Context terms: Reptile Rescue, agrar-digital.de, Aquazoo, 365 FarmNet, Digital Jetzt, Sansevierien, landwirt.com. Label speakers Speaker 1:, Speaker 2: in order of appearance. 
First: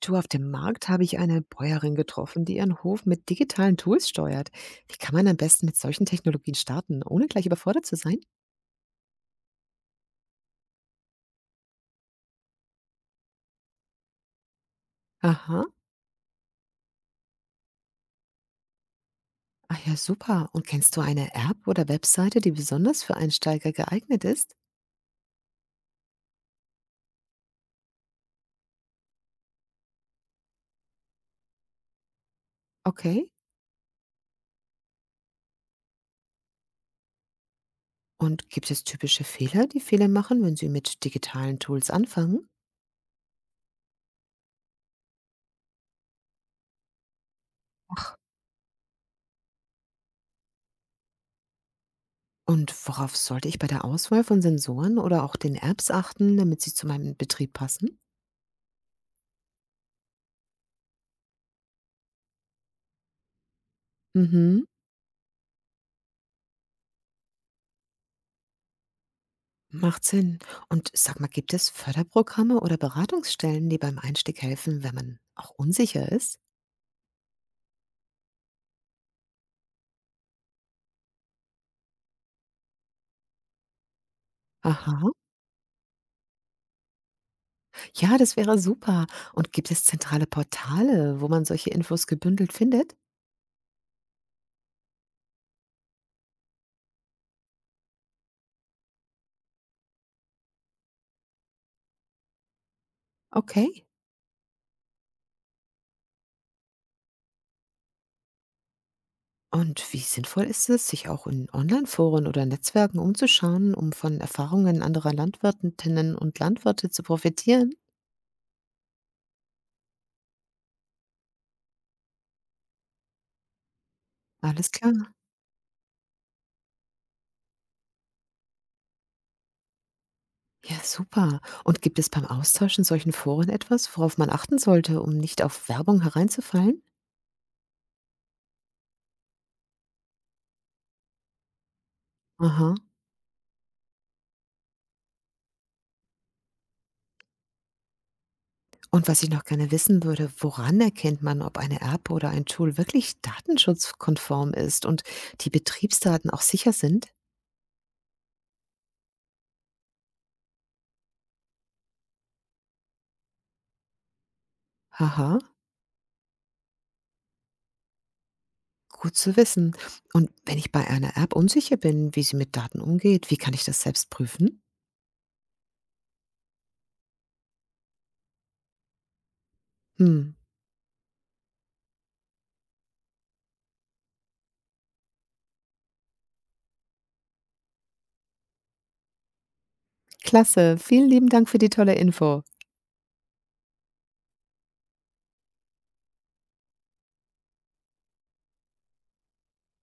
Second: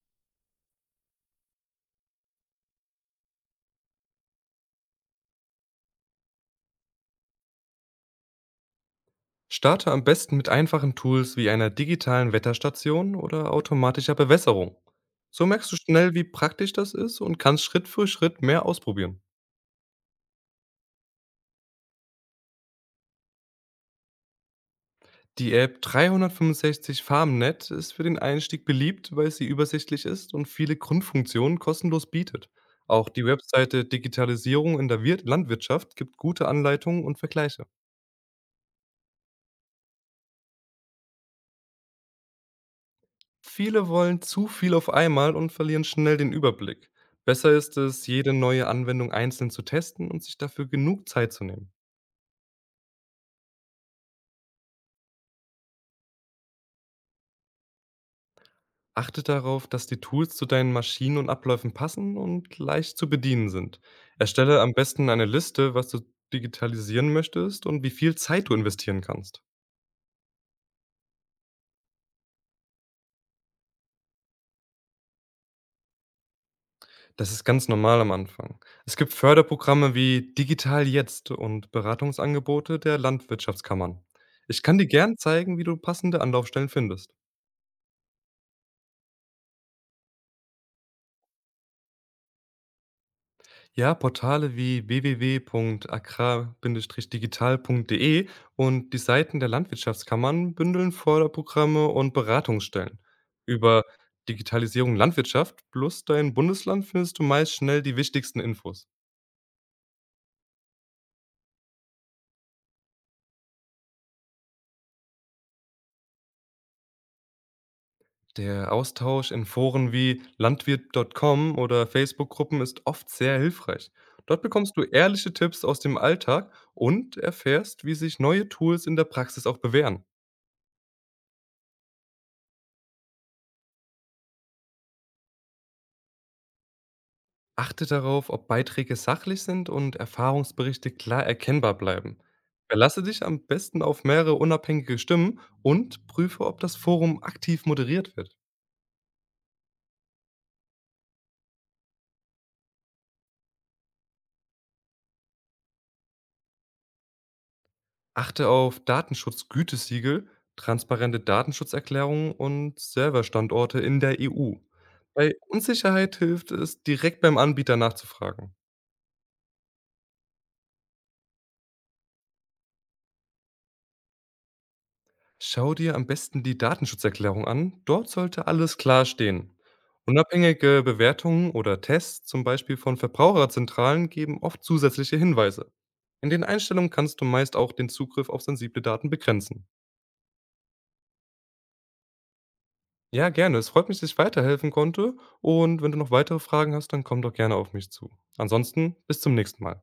Speaker 1: Du, auf dem Markt habe ich eine Bäuerin getroffen, die ihren Hof mit digitalen Tools steuert. Wie kann man am besten mit solchen Technologien starten, ohne gleich überfordert zu sein?
Speaker 2: Starte am besten mit einfachen Tools wie einer digitalen Wetterstation oder automatischer Bewässerung. So
Speaker 1: Aha,
Speaker 2: merkst du schnell, wie praktisch das ist, und kannst Schritt für Schritt mehr ausprobieren.
Speaker 1: ah ja, super. Und kennst du eine App oder Webseite, die besonders für Einsteiger geeignet ist?
Speaker 2: Die App 365 FarmNet ist für den Einstieg beliebt, weil sie übersichtlich ist und viele Grundfunktionen kostenlos bietet. Auch die
Speaker 1: Okay.
Speaker 2: Webseite Digitalisierung in der Landwirtschaft gibt gute Anleitungen und Vergleiche.
Speaker 1: Und gibt es typische Fehler, die Fehler machen, wenn sie mit digitalen Tools anfangen?
Speaker 2: Viele wollen zu viel auf einmal und verlieren schnell den Überblick. Besser ist es, jede neue Anwendung einzeln zu testen und sich dafür genug Zeit zu nehmen.
Speaker 1: Und worauf sollte ich bei der Auswahl von Sensoren oder auch den Apps achten, damit sie zu meinem Betrieb passen?
Speaker 2: Achte darauf, dass die Tools zu deinen Maschinen und Abläufen passen und leicht zu bedienen sind. Erstelle
Speaker 1: Mhm.
Speaker 2: am besten eine Liste, was du digitalisieren möchtest und wie viel Zeit du investieren kannst.
Speaker 1: Macht Sinn. Und sag mal, gibt es Förderprogramme oder Beratungsstellen, die beim Einstieg helfen, wenn man auch unsicher ist?
Speaker 2: Das ist ganz normal am Anfang. Es gibt Förderprogramme wie Digital Jetzt und Beratungsangebote der Landwirtschaftskammern. Ich kann dir
Speaker 1: Aha.
Speaker 2: gern zeigen, wie du passende Anlaufstellen findest.
Speaker 1: Ja, das wäre super. Und gibt es zentrale Portale, wo man solche Infos gebündelt findet?
Speaker 2: Ja, Portale wie www.agrar-digital.de und die Seiten der Landwirtschaftskammern bündeln Förderprogramme und Beratungsstellen. Über
Speaker 1: Okay.
Speaker 2: Digitalisierung Landwirtschaft plus dein Bundesland findest du meist schnell die wichtigsten Infos.
Speaker 1: Und wie sinnvoll ist es, sich auch in Online-Foren oder Netzwerken umzuschauen, um von Erfahrungen anderer Landwirtinnen und Landwirte zu profitieren?
Speaker 2: Der Austausch in Foren wie landwirt.com oder Facebook-Gruppen ist oft sehr hilfreich. Dort
Speaker 1: Alles
Speaker 2: bekommst du
Speaker 1: klar.
Speaker 2: ehrliche Tipps aus dem Alltag und erfährst, wie sich neue Tools in der Praxis auch bewähren.
Speaker 1: Ja, super. Und gibt es beim Austausch in solchen Foren etwas, worauf man achten sollte, um nicht auf Werbung hereinzufallen?
Speaker 2: Achte darauf, ob Beiträge sachlich sind und Erfahrungsberichte klar erkennbar bleiben.
Speaker 1: Aha.
Speaker 2: Verlasse dich am besten auf mehrere unabhängige Stimmen und prüfe, ob das Forum aktiv moderiert wird.
Speaker 1: Und was ich noch gerne wissen würde, woran erkennt man, ob eine App oder ein Tool wirklich datenschutzkonform ist und die Betriebsdaten auch sicher sind?
Speaker 2: Achte auf Datenschutzgütesiegel, transparente Datenschutzerklärungen und Serverstandorte in der EU. Bei
Speaker 1: Haha,
Speaker 2: Unsicherheit hilft es, direkt beim Anbieter nachzufragen.
Speaker 1: gut zu wissen. Und wenn ich bei einer App unsicher bin, wie sie mit Daten umgeht, wie kann ich das selbst prüfen?
Speaker 2: Schau dir am besten die Datenschutzerklärung an. Dort sollte alles klar stehen.
Speaker 1: Hm,
Speaker 2: Unabhängige Bewertungen oder Tests, zum Beispiel von Verbraucherzentralen, geben oft zusätzliche Hinweise. In den Einstellungen kannst du meist auch den Zugriff auf sensible Daten begrenzen.
Speaker 1: klasse. Vielen lieben Dank für die tolle Info.
Speaker 2: Ja, gerne. Es freut mich, dass ich weiterhelfen konnte. Und wenn du noch weitere Fragen hast, dann komm doch gerne auf mich zu. Ansonsten bis zum nächsten Mal.